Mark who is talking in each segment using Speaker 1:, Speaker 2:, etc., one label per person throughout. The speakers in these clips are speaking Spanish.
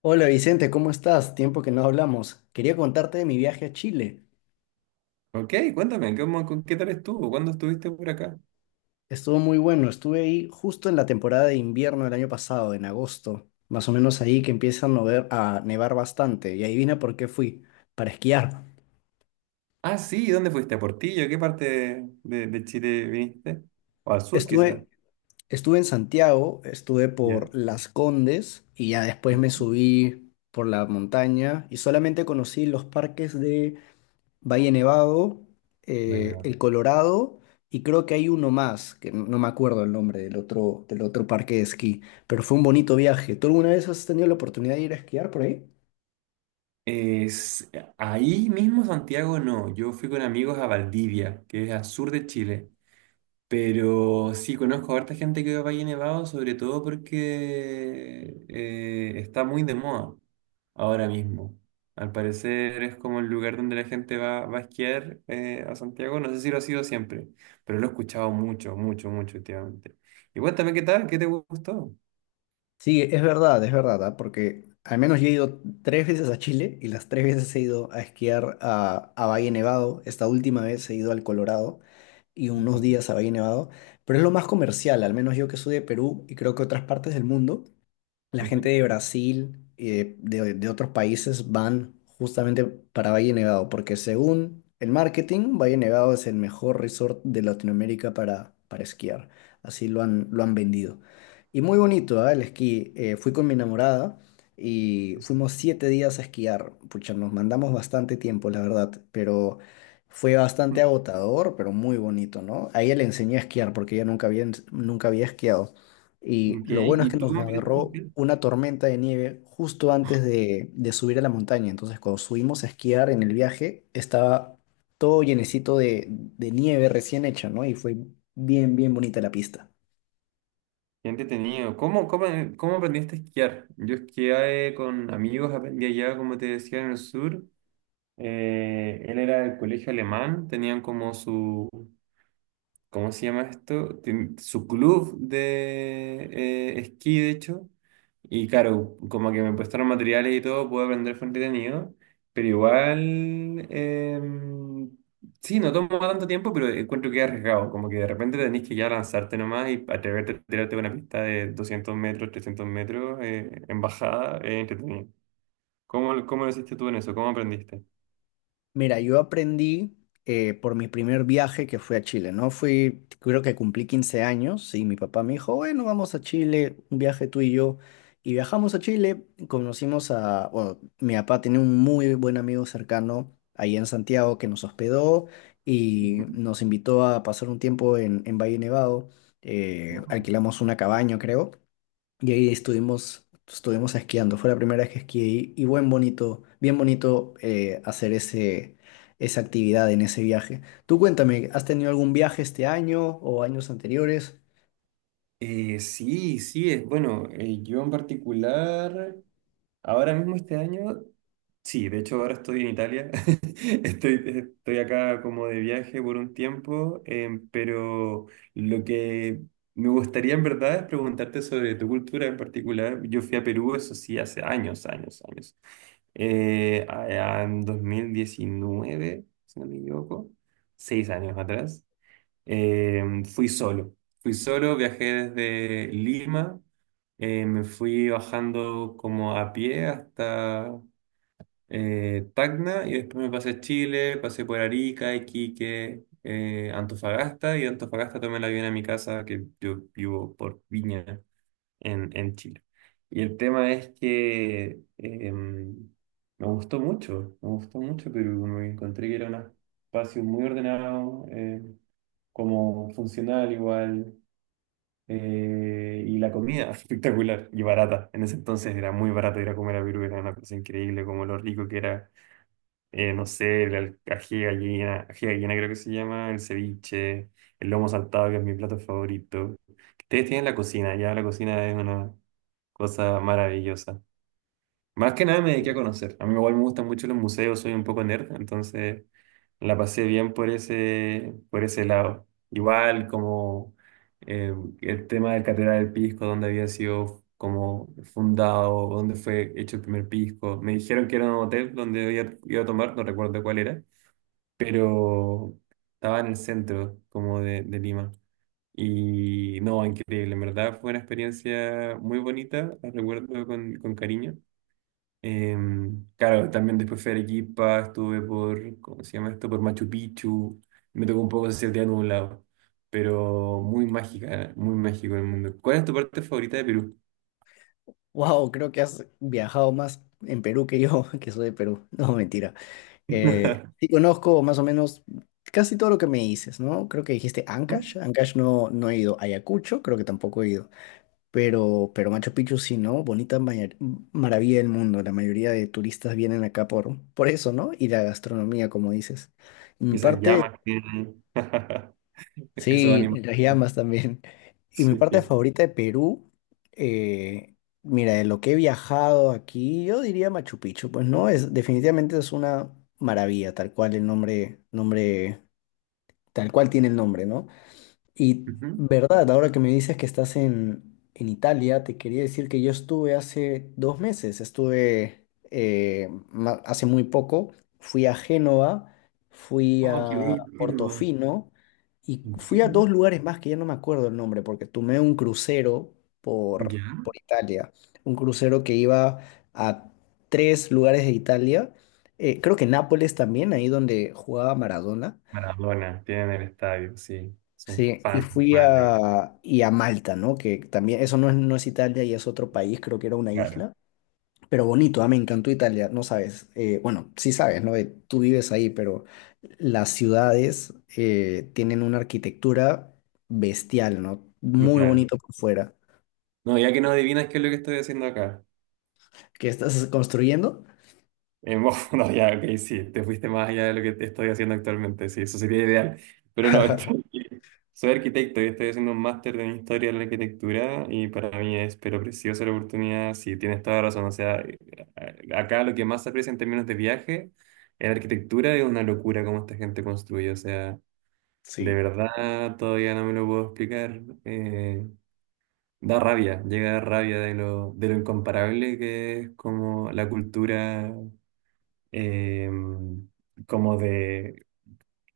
Speaker 1: Hola Vicente, ¿cómo estás? Tiempo que no hablamos. Quería contarte de mi viaje a Chile.
Speaker 2: Ok, cuéntame, qué tal estuvo? ¿Cuándo estuviste por acá?
Speaker 1: Estuvo muy bueno. Estuve ahí justo en la temporada de invierno del año pasado, en agosto, más o menos ahí que empieza a nevar bastante. Y adivina por qué fui, para esquiar.
Speaker 2: Ah, sí, ¿dónde fuiste? ¿A Portillo? ¿Qué parte Chile viniste? ¿O al sur, quizás?
Speaker 1: Estuve, estuve en Santiago, estuve
Speaker 2: Ya.
Speaker 1: por Las Condes y ya después me
Speaker 2: Ujú.
Speaker 1: subí por la montaña y solamente conocí los parques Valle Nevado,
Speaker 2: Bueno.
Speaker 1: el Colorado y creo que hay uno más, que no me acuerdo el nombre del otro parque de esquí, pero fue un bonito viaje. ¿Tú alguna vez has tenido la oportunidad de ir a esquiar por ahí?
Speaker 2: Es, Ahí mismo Santiago no, yo fui con amigos a Valdivia, que es al sur de Chile. Pero sí, conozco a harta gente que va a Valle Nevado, sobre todo porque está muy de moda ahora mismo. Al parecer es como el lugar donde la gente va a esquiar a Santiago. No sé si lo ha sido siempre, pero lo he escuchado mucho, mucho, mucho últimamente. Y cuéntame qué tal, qué te gustó.
Speaker 1: Sí, es verdad, ¿ah? Porque al menos yo he ido tres veces a Chile y las tres veces he ido a esquiar a Valle Nevado. Esta última vez he ido al Colorado y unos
Speaker 2: Okay.
Speaker 1: días a Valle Nevado, pero es lo más comercial, al menos yo que soy de Perú y creo que otras partes del mundo. La
Speaker 2: Ujú.
Speaker 1: gente de Brasil y de otros países van justamente para Valle Nevado, porque según el marketing, Valle Nevado es el mejor resort de Latinoamérica para esquiar. Así lo han vendido. Y muy bonito, ¿ah? El esquí. Fui con mi enamorada y fuimos 7 días a esquiar. Pucha, nos mandamos bastante tiempo, la verdad, pero fue bastante agotador, pero muy bonito, ¿no? A ella le enseñé a esquiar porque ella nunca había esquiado. Y
Speaker 2: Ok,
Speaker 1: lo bueno es
Speaker 2: ¿y
Speaker 1: que
Speaker 2: tú
Speaker 1: nos
Speaker 2: cómo aprendiste a
Speaker 1: agarró
Speaker 2: esquiar?
Speaker 1: una tormenta de nieve justo antes de subir a la montaña. Entonces, cuando subimos a esquiar en el viaje, estaba todo llenecito de nieve recién hecha, ¿no? Y fue bien, bien bonita la pista.
Speaker 2: Qué entretenido. ¿Cómo, cómo, cómo aprendiste a esquiar? Yo esquié con amigos, aprendí allá, como te decía, en el sur. Él era del colegio alemán, tenían como su, ¿cómo se llama esto? Su club de esquí, de hecho. Y claro, como que me prestaron materiales y todo, pude aprender, fue entretenido. Pero igual, sí, no toma tanto tiempo, pero encuentro que es arriesgado. Como que de repente tenés que ya lanzarte nomás y atreverte a tirarte una pista de 200 metros, 300 metros, en bajada, es entretenido. ¿Cómo, cómo lo hiciste tú en eso? ¿Cómo aprendiste?
Speaker 1: Mira, yo aprendí por mi primer viaje que fui a Chile, ¿no? Fui, creo que cumplí 15 años y mi papá me dijo, bueno, vamos a Chile, un viaje tú y yo. Y viajamos a Chile, conocimos a, bueno, mi papá tenía un muy buen amigo cercano ahí en Santiago que nos hospedó y nos invitó a pasar un tiempo en Valle Nevado.
Speaker 2: Ujú.
Speaker 1: Alquilamos una cabaña, creo. Y ahí estuvimos esquiando. Fue la primera vez que esquié y bien bonito hacer esa actividad en ese viaje. Tú cuéntame, ¿has tenido algún viaje este año o años anteriores?
Speaker 2: Sí, sí, es bueno. Yo en particular, ahora mismo este año, sí, de hecho ahora estoy en Italia. Estoy acá como de viaje por un tiempo, pero lo que me gustaría en verdad es preguntarte sobre tu cultura en particular. Yo fui a Perú, eso sí, hace años, años, años. Allá en 2019, si no me equivoco, 6 años atrás. Fui solo. Fui solo, viajé desde Lima, me fui bajando como a pie hasta Tacna, y después me pasé a Chile, pasé por Arica, Iquique, Antofagasta, y de Antofagasta tomé el avión a mi casa, que yo vivo por Viña en Chile. Y el tema es que me gustó mucho, pero me encontré que era un espacio muy ordenado. Como funcional igual, y la comida espectacular y barata. En ese entonces era muy barato ir a comer a Perú, era una cosa increíble, como lo rico que era, no sé, la ají de gallina creo que se llama, el ceviche, el lomo saltado, que es mi plato favorito. Ustedes tienen la cocina, ya la cocina es una cosa maravillosa. Más que nada me dediqué a conocer. A mí igual me gustan mucho los museos, soy un poco nerd, entonces la pasé bien por ese lado. Igual como eh, el tema del Catedral del Pisco, donde había sido como fundado, donde fue hecho el primer pisco. Me dijeron que era un hotel donde iba, iba a tomar, no recuerdo cuál era, pero estaba en el centro como de Lima. Y no, increíble, en verdad fue una experiencia muy bonita, la recuerdo con cariño. Claro, también después fui a Arequipa, estuve por, ¿cómo se llama esto? Por Machu Picchu. Me tocó un poco ese día nublado, pero muy mágica, ¿eh? Muy mágico el mundo. ¿Cuál es tu parte favorita de Perú?
Speaker 1: Wow, creo que has viajado más en Perú que yo, que soy de Perú. No, mentira. Sí conozco más o menos casi todo lo que me dices, ¿no? Creo que dijiste Ancash.
Speaker 2: ¿Mm?
Speaker 1: Ancash no, no he ido. Ayacucho, creo que tampoco he ido. Pero Machu Picchu sí, ¿no? Bonita maravilla del mundo. La mayoría de turistas vienen acá por eso, ¿no? Y la gastronomía, como dices. Y
Speaker 2: Y
Speaker 1: mi
Speaker 2: esas
Speaker 1: parte,
Speaker 2: llamas que tienen. Esos
Speaker 1: sí, y
Speaker 2: animales.
Speaker 1: las llamas también. Y mi parte
Speaker 2: Sí.
Speaker 1: favorita de Perú, eh, mira, de lo que he viajado aquí, yo diría Machu Picchu. Pues no, es, definitivamente es una maravilla, tal cual el nombre, nombre, tal cual tiene el nombre, ¿no? Y
Speaker 2: Ujú.
Speaker 1: verdad, ahora que me dices que estás en Italia, te quería decir que yo estuve hace 2 meses, hace muy poco, fui a Génova, fui
Speaker 2: Oh, qué
Speaker 1: a
Speaker 2: bello. Qué lindo.
Speaker 1: Portofino y
Speaker 2: ¿En
Speaker 1: fui
Speaker 2: qué,
Speaker 1: a dos
Speaker 2: no?
Speaker 1: lugares más que ya no me acuerdo el nombre, porque tomé un crucero por,
Speaker 2: ¿Ya?
Speaker 1: por Italia, un crucero que iba a tres lugares de Italia, creo que Nápoles también, ahí donde jugaba Maradona.
Speaker 2: Maradona, tienen el estadio, sí. Son
Speaker 1: Sí, y
Speaker 2: fans,
Speaker 1: fui
Speaker 2: madre mía.
Speaker 1: y a Malta, ¿no? Que también, eso no es Italia y es otro país, creo que era una
Speaker 2: Claro,
Speaker 1: isla, pero bonito, ah, me encantó Italia, no sabes, bueno, sí sabes, ¿no? Tú vives ahí, pero las ciudades tienen una arquitectura bestial, ¿no? Muy
Speaker 2: brutal.
Speaker 1: bonito por fuera.
Speaker 2: No, ya que no adivinas qué es lo que estoy haciendo acá.
Speaker 1: ¿Qué estás construyendo?
Speaker 2: Bueno, no, ya, ok, sí, te fuiste más allá de lo que te estoy haciendo actualmente, sí, eso sería ideal. Pero no, soy arquitecto y estoy haciendo un máster en historia de la arquitectura y para mí es, pero preciosa la oportunidad, sí, tienes toda razón. O sea, acá lo que más se aprecia en términos de viaje en arquitectura es una locura cómo esta gente construye, o sea, de
Speaker 1: Sí.
Speaker 2: verdad todavía no me lo puedo explicar. Da rabia, llega a dar rabia de lo incomparable que es como la cultura eh, como de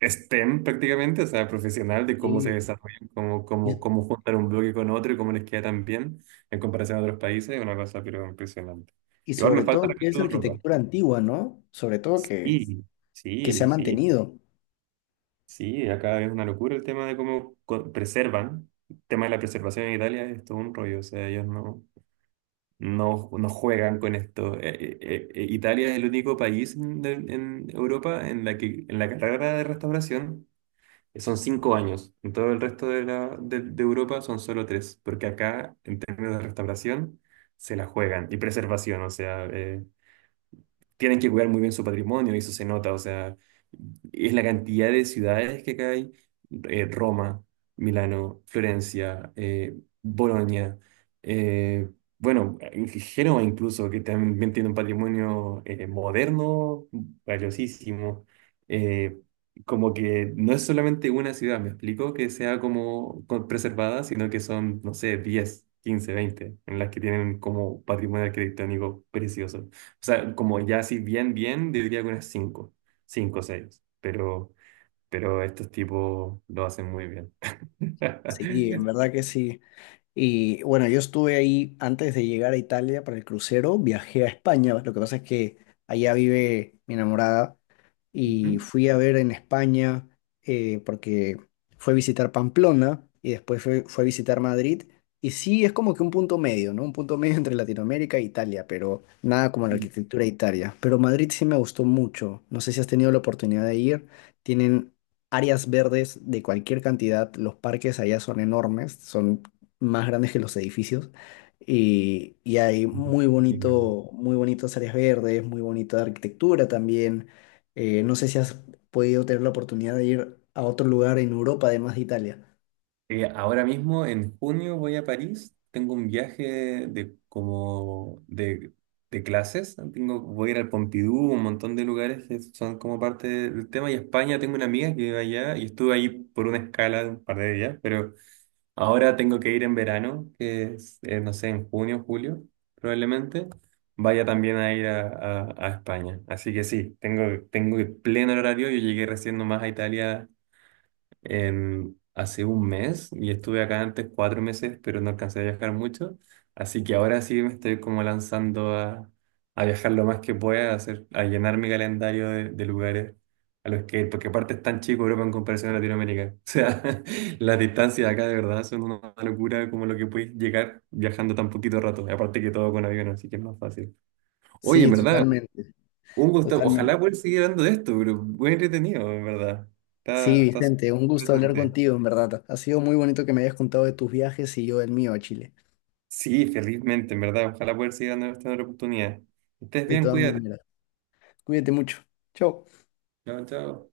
Speaker 2: STEM prácticamente, o sea, profesional, de cómo se
Speaker 1: Sí.
Speaker 2: desarrollan, cómo,
Speaker 1: Y,
Speaker 2: cómo, cómo juntar un bloque con otro y cómo les queda tan bien en comparación a otros países, es una cosa pero impresionante.
Speaker 1: y
Speaker 2: Igual me
Speaker 1: sobre
Speaker 2: falta
Speaker 1: todo que es
Speaker 2: recorrer ropa.
Speaker 1: arquitectura antigua, ¿no? Sobre todo que,
Speaker 2: Sí,
Speaker 1: que se ha
Speaker 2: sí, sí,
Speaker 1: mantenido.
Speaker 2: sí, acá es una locura el tema de preservan. El tema de la preservación en Italia es todo un rollo, o sea, ellos no, no, no juegan con esto. Italia es el único país en Europa en la que en la carrera de restauración son 5 años. En todo el resto de Europa son solo tres, porque acá, en términos de restauración, se la juegan. Y preservación, o sea, tienen que cuidar muy bien su patrimonio y eso se nota, o sea, es la cantidad de ciudades que acá hay, Roma, Milano, Florencia, Bolonia, eh, bueno, en Génova incluso, que también tiene un patrimonio moderno valiosísimo, eh, como que no es solamente una ciudad, me explico, que sea como preservada, sino que son, no sé, 10, 15, 20 en las que tienen como patrimonio arquitectónico precioso. O sea, como ya así bien, bien, diría que unas cinco, cinco o seis, pero estos tipos lo hacen muy bien.
Speaker 1: Sí, en verdad que sí. Y bueno, yo estuve ahí antes de llegar a Italia para el crucero, viajé a España, lo que pasa es que allá vive mi enamorada y fui a ver en España porque fue a visitar Pamplona y después fue a visitar Madrid. Y sí, es como que un punto medio, ¿no? Un punto medio entre Latinoamérica e Italia, pero nada como la arquitectura de Italia. Pero Madrid sí me gustó mucho. No sé si has tenido la oportunidad de ir. Tienen áreas verdes de cualquier cantidad. Los parques allá son enormes, son más grandes que los edificios. Y hay muy
Speaker 2: Ujú.
Speaker 1: bonito, muy bonitas áreas verdes, muy bonita arquitectura también. No sé si has podido tener la oportunidad de ir a otro lugar en Europa, además de Italia.
Speaker 2: Ahora mismo, en junio, voy a París. Tengo un viaje de como de clases. Voy a ir al Pompidou, un montón de lugares que son como parte del tema. Y España, tengo una amiga que vive allá y estuve ahí por una escala de un par de días, pero ahora tengo que ir en verano, que es, no sé, en junio, julio, probablemente. Vaya también a ir a España. Así que sí, tengo pleno horario. Yo llegué recién nomás a Italia hace un mes y estuve acá antes 4 meses, pero no alcancé a viajar mucho. Así que ahora sí me estoy como lanzando a viajar lo más que pueda, a, hacer, a llenar mi calendario de lugares a los que, porque aparte es tan chico Europa en comparación a Latinoamérica. O sea, las distancias acá de verdad son una locura como lo que puedes llegar viajando tan poquito rato. Y aparte que todo con avión, así que es más fácil. Oye, en
Speaker 1: Sí,
Speaker 2: verdad,
Speaker 1: totalmente,
Speaker 2: un gusto.
Speaker 1: totalmente.
Speaker 2: Ojalá poder seguir hablando de esto, pero muy entretenido, en verdad.
Speaker 1: Sí,
Speaker 2: Está súper
Speaker 1: Vicente, un gusto hablar
Speaker 2: interesante.
Speaker 1: contigo, en verdad. Ha sido muy bonito que me hayas contado de tus viajes y yo del mío a Chile.
Speaker 2: Sí, felizmente, en verdad. Ojalá poder seguir dando esta otra oportunidad. Estés
Speaker 1: De
Speaker 2: bien,
Speaker 1: todas
Speaker 2: cuídate.
Speaker 1: maneras, cuídate mucho. Chao.
Speaker 2: Chao, chao.